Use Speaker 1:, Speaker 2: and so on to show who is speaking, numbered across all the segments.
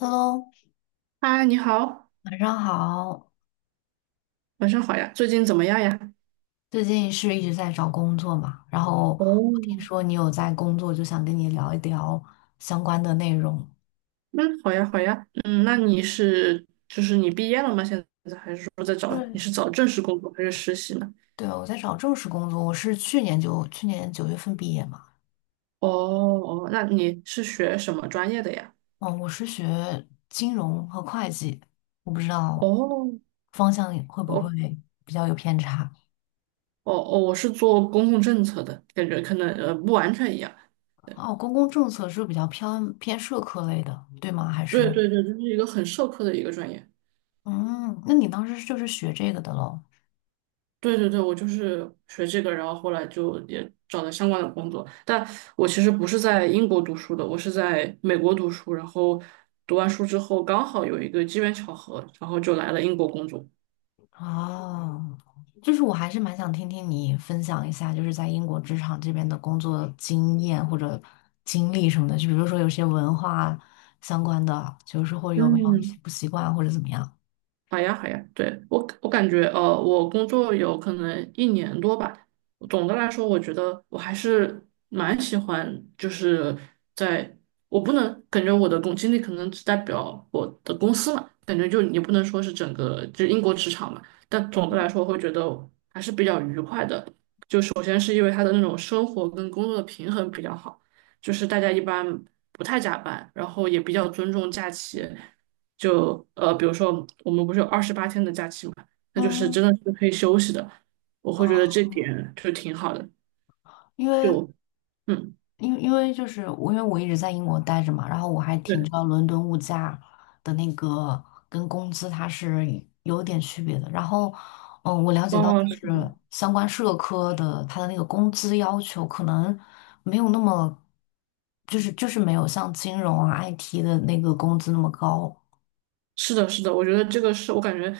Speaker 1: Hello，
Speaker 2: 嗨，你好，
Speaker 1: 晚上好。
Speaker 2: 晚上好呀，最近怎么样呀？
Speaker 1: 最近是一直在找工作嘛，然后我听
Speaker 2: 哦，
Speaker 1: 说你有在工作，就想跟你聊一聊相关的内容。
Speaker 2: 嗯，好呀，好呀，嗯，那你是就是你毕业了吗？现在还是说在找你
Speaker 1: 对，
Speaker 2: 是找正式工作还是实习呢？
Speaker 1: 对，我在找正式工作，我是去年九月份毕业嘛。
Speaker 2: 哦哦，那你是学什么专业的呀？
Speaker 1: 嗯，我是学金融和会计，我不知道
Speaker 2: 哦
Speaker 1: 方向会不
Speaker 2: 哦
Speaker 1: 会比较有偏差。
Speaker 2: 哦哦，我是做公共政策的，感觉可能不完全一样。
Speaker 1: 哦，公共政策是比较偏社科类的，对吗？还
Speaker 2: 对
Speaker 1: 是
Speaker 2: 对对，就是一个很社科的一个专业。
Speaker 1: 嗯，那你当时就是学这个的喽？
Speaker 2: 对对对，我就是学这个，然后后来就也找了相关的工作。但我其实不是在英国读书的，我是在美国读书，然后读完书之后刚好有一个机缘巧合，然后就来了英国工作。
Speaker 1: 哦，就是我还是蛮想听听你分享一下，就是在英国职场这边的工作经验或者经历什么的，就比如说有些文化相关的，就是或有没有一些
Speaker 2: 嗯，
Speaker 1: 不习惯或者怎么样。
Speaker 2: 好呀，好呀，对，我感觉，我工作有可能1年多吧。总的来说，我觉得我还是蛮喜欢，就是在我不能感觉我的工经历可能只代表我的公司嘛，感觉就也不能说是整个就英国职场嘛。但总的来说，我会觉得还是比较愉快的。就首先是因为他的那种生活跟工作的平衡比较好，就是大家一般不太加班，然后也比较尊重假期。就比如说我们不是有28天的假期嘛，那就是真
Speaker 1: 嗯，
Speaker 2: 的是可以休息的，我会觉得
Speaker 1: 哦，
Speaker 2: 这点就挺好的，
Speaker 1: 因为
Speaker 2: 就嗯，
Speaker 1: 因为我一直在英国待着嘛，然后我还挺知
Speaker 2: 对，
Speaker 1: 道伦敦物价的那个跟工资它是有点区别的。然后，我了解
Speaker 2: 往
Speaker 1: 到
Speaker 2: 往
Speaker 1: 就
Speaker 2: 是。
Speaker 1: 是相关社科的它的那个工资要求可能没有那么，就是没有像金融啊 IT 的那个工资那么高。
Speaker 2: 是的，是的，我觉得这个是我感觉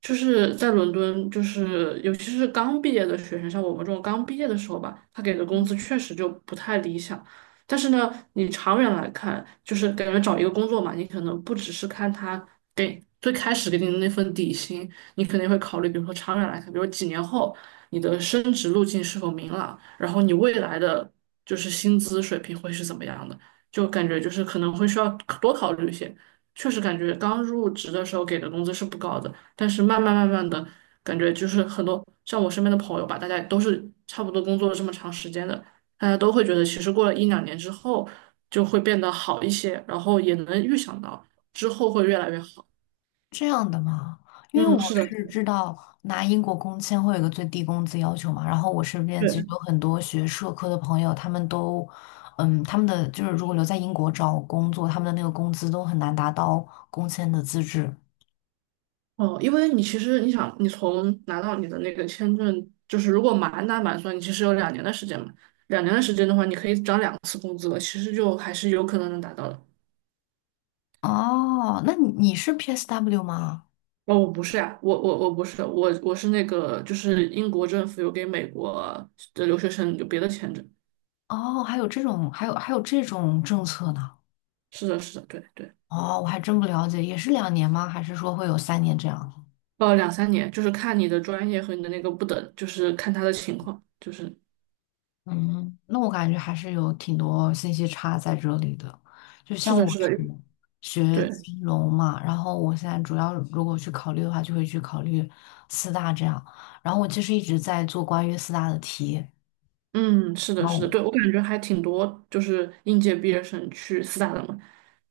Speaker 2: 就是在伦敦，就是尤其是刚毕业的学生，像我们这种刚毕业的时候吧，他给的工资确实就不太理想。但是呢，你长远来看，就是感觉找一个工作嘛，你可能不只是看他给最开始给你的那份底薪，你肯定会考虑，比如说长远来看，比如几年后你的升职路径是否明朗，然后你未来的就是薪资水平会是怎么样的。就感觉就是可能会需要多考虑一些。确实感觉刚入职的时候给的工资是不高的，但是慢慢慢慢的感觉就是很多像我身边的朋友吧，大家都是差不多工作了这么长时间的，大家都会觉得其实过了一两年之后就会变得好一些，然后也能预想到之后会越来越好。
Speaker 1: 这样的吗？因为
Speaker 2: 嗯，
Speaker 1: 我
Speaker 2: 是的，是
Speaker 1: 是
Speaker 2: 的
Speaker 1: 知道拿英国工签会有一个最低工资要求嘛，然后我身边
Speaker 2: 对，
Speaker 1: 其实有很多学社科的朋友，他们的就是如果留在英国找工作，他们的那个工资都很难达到工签的资质。
Speaker 2: 哦，因为你其实你想，你从拿到你的那个签证，就是如果满打满算，你其实有两年的时间嘛，两年的时间的话，你可以涨2次工资了，其实就还是有可能能达到的。
Speaker 1: 哦，那你是 PSW 吗？
Speaker 2: 哦，我不是呀、我不是，我是那个，就是英国政府有给美国的留学生有别的签证。
Speaker 1: 哦，还有这种政策呢？
Speaker 2: 是的，是的，对对，
Speaker 1: 哦，我还真不了解，也是两年吗？还是说会有三年这样？
Speaker 2: 两三年，就是看你的专业和你的那个不等，就是看他的情况，就是
Speaker 1: 嗯，那我感觉还是有挺多信息差在这里的。就
Speaker 2: 是
Speaker 1: 像
Speaker 2: 的，
Speaker 1: 我
Speaker 2: 是的，
Speaker 1: 是学
Speaker 2: 对，
Speaker 1: 金融嘛，然后我现在主要如果去考虑的话，就会去考虑四大这样。然后我其实一直在做关于四大的题，
Speaker 2: 嗯，是
Speaker 1: 然
Speaker 2: 的，是的，
Speaker 1: 后
Speaker 2: 对，我感觉还挺多，就是应届毕业生去四大的嘛，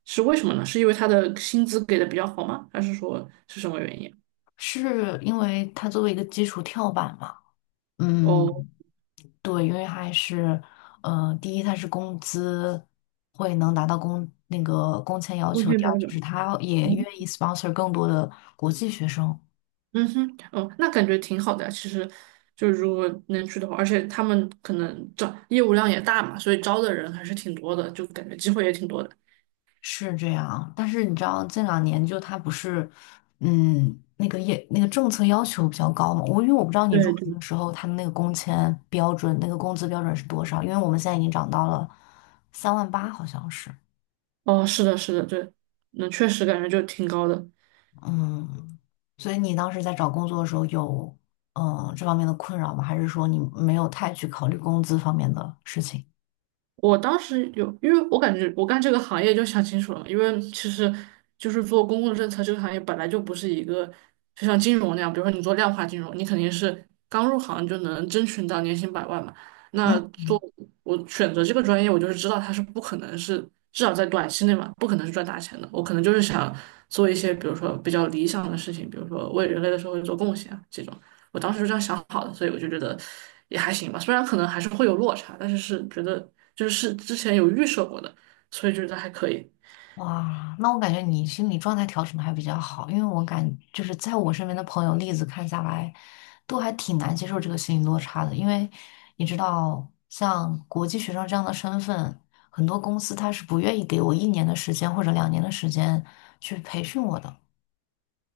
Speaker 2: 是为什么呢？是因为他的薪资给的比较好吗？还是说是什么原因？
Speaker 1: 是因为它作为一个基础跳板嘛。嗯，
Speaker 2: 哦，
Speaker 1: 对，因为还是，第一它是工资会能达到工那个工签要
Speaker 2: 中
Speaker 1: 求，
Speaker 2: 间
Speaker 1: 第
Speaker 2: 标
Speaker 1: 二就是
Speaker 2: 准。
Speaker 1: 它也愿意 sponsor 更多的国际学生。
Speaker 2: 嗯哼，哦，那感觉挺好的啊。其实，就如果能去的话，而且他们可能招业务量也大嘛，所以招的人还是挺多的，就感觉机会也挺多的。
Speaker 1: 是这样，但是你知道这两年就他不是，那个政策要求比较高嘛。因为我不知道你入
Speaker 2: 对
Speaker 1: 职
Speaker 2: 对，
Speaker 1: 的时候他们那个工签标准，那个工资标准是多少，因为我们现在已经涨到了三万八，好像是。
Speaker 2: 哦，是的，是的，对，那确实感觉就挺高的。
Speaker 1: 嗯，所以你当时在找工作的时候有这方面的困扰吗？还是说你没有太去考虑工资方面的事情？
Speaker 2: 我当时有，因为我感觉我干这个行业就想清楚了，因为其实就是做公共政策这个行业本来就不是一个就像金融那样，比如说你做量化金融，你肯定是刚入行就能争取到年薪百万嘛。那做我选择这个专业，我就是知道它是不可能是至少在短期内嘛，不可能是赚大钱的。我可能就是想做一些比如说比较理想的事情，比如说为人类的社会做贡献啊这种。我当时就这样想好的，所以我就觉得也还行吧。虽然可能还是会有落差，但是是觉得就是是之前有预设过的，所以觉得还可以。
Speaker 1: 哇，那我感觉你心理状态调整的还比较好，因为就是在我身边的朋友例子看下来，都还挺难接受这个心理落差的，因为你知道，像国际学生这样的身份，很多公司他是不愿意给我一年的时间或者两年的时间去培训我的。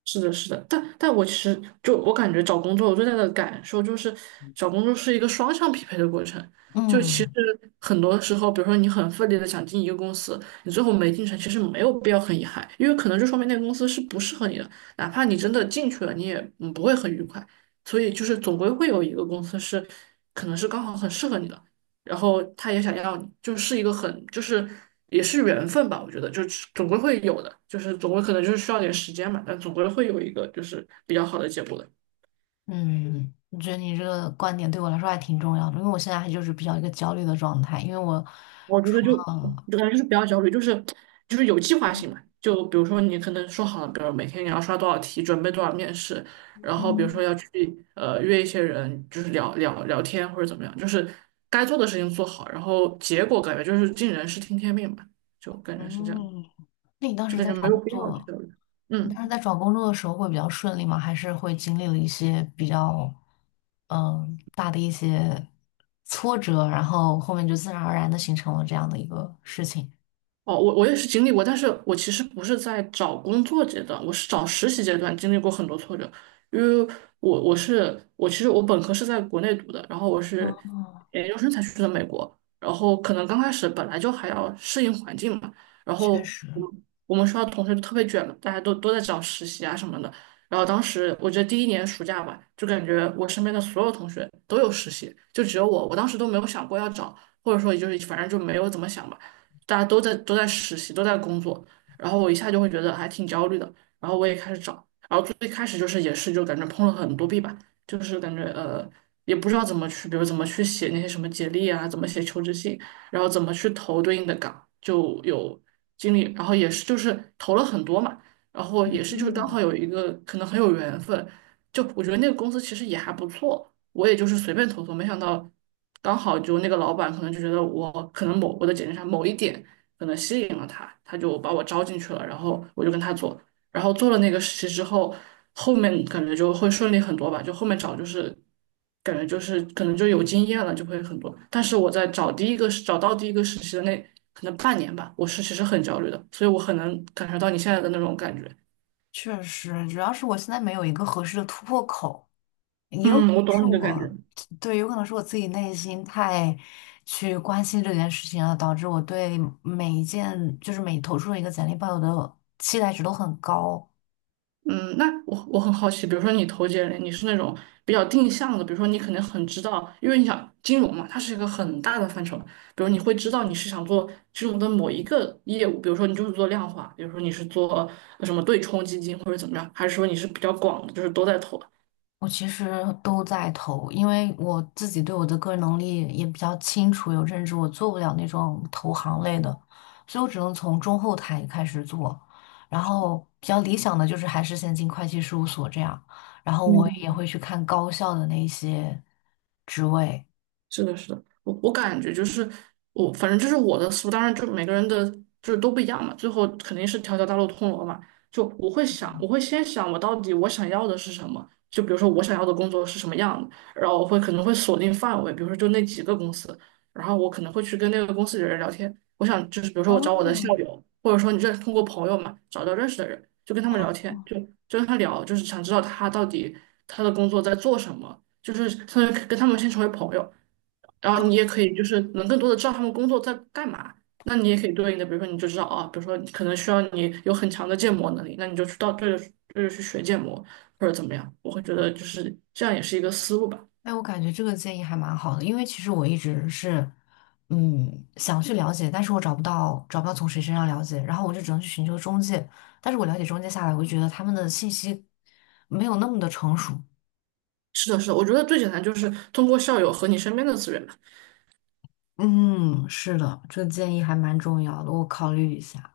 Speaker 2: 是的，是的，但但我其实就我感觉找工作，我最大的感受就是找工作是一个双向匹配的过程。就其实
Speaker 1: 嗯
Speaker 2: 很多时候，比如说你很奋力的想进一个公司，你最后没进成，其实没有必要很遗憾，因为可能就说明那个公司是不适合你的，哪怕你真的进去了，你也不会很愉快。所以就是总归会有一个公司是可能是刚好很适合你的，然后他也想要你，就是一个很就是也是缘分吧，我觉得就是总归会有的，就是总归可能就是需要点时间嘛，但总归会有一个就是比较好的结果的。
Speaker 1: 嗯，我觉得你这个观点对我来说还挺重要的，因为我现在还就是比较一个焦虑的状态。因为我
Speaker 2: 我觉得
Speaker 1: 除
Speaker 2: 就
Speaker 1: 了
Speaker 2: 就感觉就是不要焦虑，就是就是有计划性嘛。就比如说你可能说好了，比如每天你要刷多少题，准备多少面试，然后比如说
Speaker 1: 嗯
Speaker 2: 要去约一些人，就是聊聊聊天或者怎么样，就是该做的事情做好，然后结果感觉就是尽人事听天命吧，就感觉是这样，
Speaker 1: 嗯，那你当
Speaker 2: 就
Speaker 1: 时
Speaker 2: 感
Speaker 1: 在
Speaker 2: 觉没
Speaker 1: 找
Speaker 2: 有
Speaker 1: 工
Speaker 2: 必要去
Speaker 1: 作？
Speaker 2: 焦虑。
Speaker 1: 你
Speaker 2: 嗯。
Speaker 1: 当时在找工作的时候会比较顺利吗？还是会经历了一些比较大的一些挫折，然后后面就自然而然的形成了这样的一个事情？
Speaker 2: 哦，我也是经历过，但是我其实不是在找工作阶段，我是找实习阶段经历过很多挫折，因为我我是我其实我本科是在国内读的，然后我是
Speaker 1: 哦，
Speaker 2: 研究生才去的美国，然后可能刚开始本来就还要适应环境嘛，然
Speaker 1: 确
Speaker 2: 后
Speaker 1: 实，
Speaker 2: 我们学校同学就特别卷嘛，大家都在找实习啊什么的，然后当时我觉得第一年暑假吧，就感觉我身边的所有同学都有实习，就只有我，我当时都没有想过要找，或者说也就是反正就没有怎么想吧。大家都在都在实习，都在工作，然后我一下就会觉得还挺焦虑的，然后我也开始找，然后最开始就是也是就感觉碰了很多壁吧，就是感觉也不知道怎么去，比如怎么去写那些什么简历啊，怎么写求职信，然后怎么去投对应的岗，就有经历，然后也是就是投了很多嘛，然后也
Speaker 1: 嗯
Speaker 2: 是就是刚
Speaker 1: 嗯，
Speaker 2: 好有一个可能很有缘分，就我觉得那个公司其实也还不错。我也就是随便投投，没想到刚好就那个老板可能就觉得我可能某我的简历上某一点可能吸引了他，他就把我招进去了，然后我就跟他做，然后做了那个实习之后，后面感觉就会顺利很多吧，就后面找就是感觉就是可能就有经验了，就会很多。但是我在找第一个找到第一个实习的那可能半年吧，我是其实很焦虑的，所以我很能感受到你现在的那种感觉。
Speaker 1: 确实，主要是我现在没有一个合适的突破口，也有可
Speaker 2: 嗯，我
Speaker 1: 能是
Speaker 2: 懂。
Speaker 1: 我，对，有可能是我自己内心太去关心这件事情了，导致我对每一件就是每投出的一个简历抱有的期待值都很高。
Speaker 2: 嗯，那我很好奇，比如说你投简历，你是那种比较定向的，比如说你可能很知道，因为你想金融嘛，它是一个很大的范畴，比如你会知道你是想做金融的某一个业务，比如说你就是做量化，比如说你是做什么对冲基金或者怎么样，还是说你是比较广的，就是都在投？
Speaker 1: 我其实都在投，因为我自己对我的个人能力也比较清楚，有认知，我做不了那种投行类的，所以我只能从中后台开始做。然后比较理想的就是还是先进会计事务所这样，然后我也
Speaker 2: 嗯。
Speaker 1: 会去看高校的那些职位。
Speaker 2: 是的，是的，我感觉就是我，反正就是我的思路，当然就每个人的就是都不一样嘛，最后肯定是条条大路通罗马。就我会想，我会先想我到底我想要的是什么，就比如说我想要的工作是什么样的，然后我会可能会锁定范围，比如说就那几个公司，然后我可能会去跟那个公司的人聊天，我想就是比如
Speaker 1: 哦
Speaker 2: 说我找我的校友，或者说你这通过朋友嘛找到认识的人，就跟他们聊天，就跟他聊，就是想知道他到底他的工作在做什么，就是相当于跟他们先成为朋友。然后你也可以就是能更多的知道他们工作在干嘛。那你也可以对应的，比如说你就知道啊，比如说你可能需要你有很强的建模能力，那你就去到对着对着去学建模或者怎么样。我会觉得就是这样也是一个思路吧。
Speaker 1: 哎，我感觉这个建议还蛮好的，因为其实我一直是，想去了解，但是我找不到，找不到从谁身上了解，然后我就只能去寻求中介，但是我了解中介下来，我就觉得他们的信息没有那么的成熟。
Speaker 2: 是的，是的，我觉得最简单就是通过校友和你身边的资源吧。
Speaker 1: 嗯，是的，这个建议还蛮重要的，我考虑一下。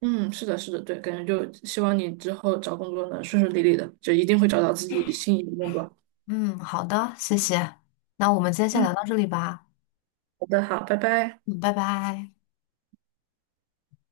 Speaker 2: 嗯，是的，是的，对，感觉就希望你之后找工作能顺顺利利的，就一定会找到自己心仪的工作。
Speaker 1: 嗯，好的，谢谢。那我们今天先
Speaker 2: 嗯，
Speaker 1: 聊到这里吧。
Speaker 2: 好的，好，拜拜。
Speaker 1: 嗯，拜拜。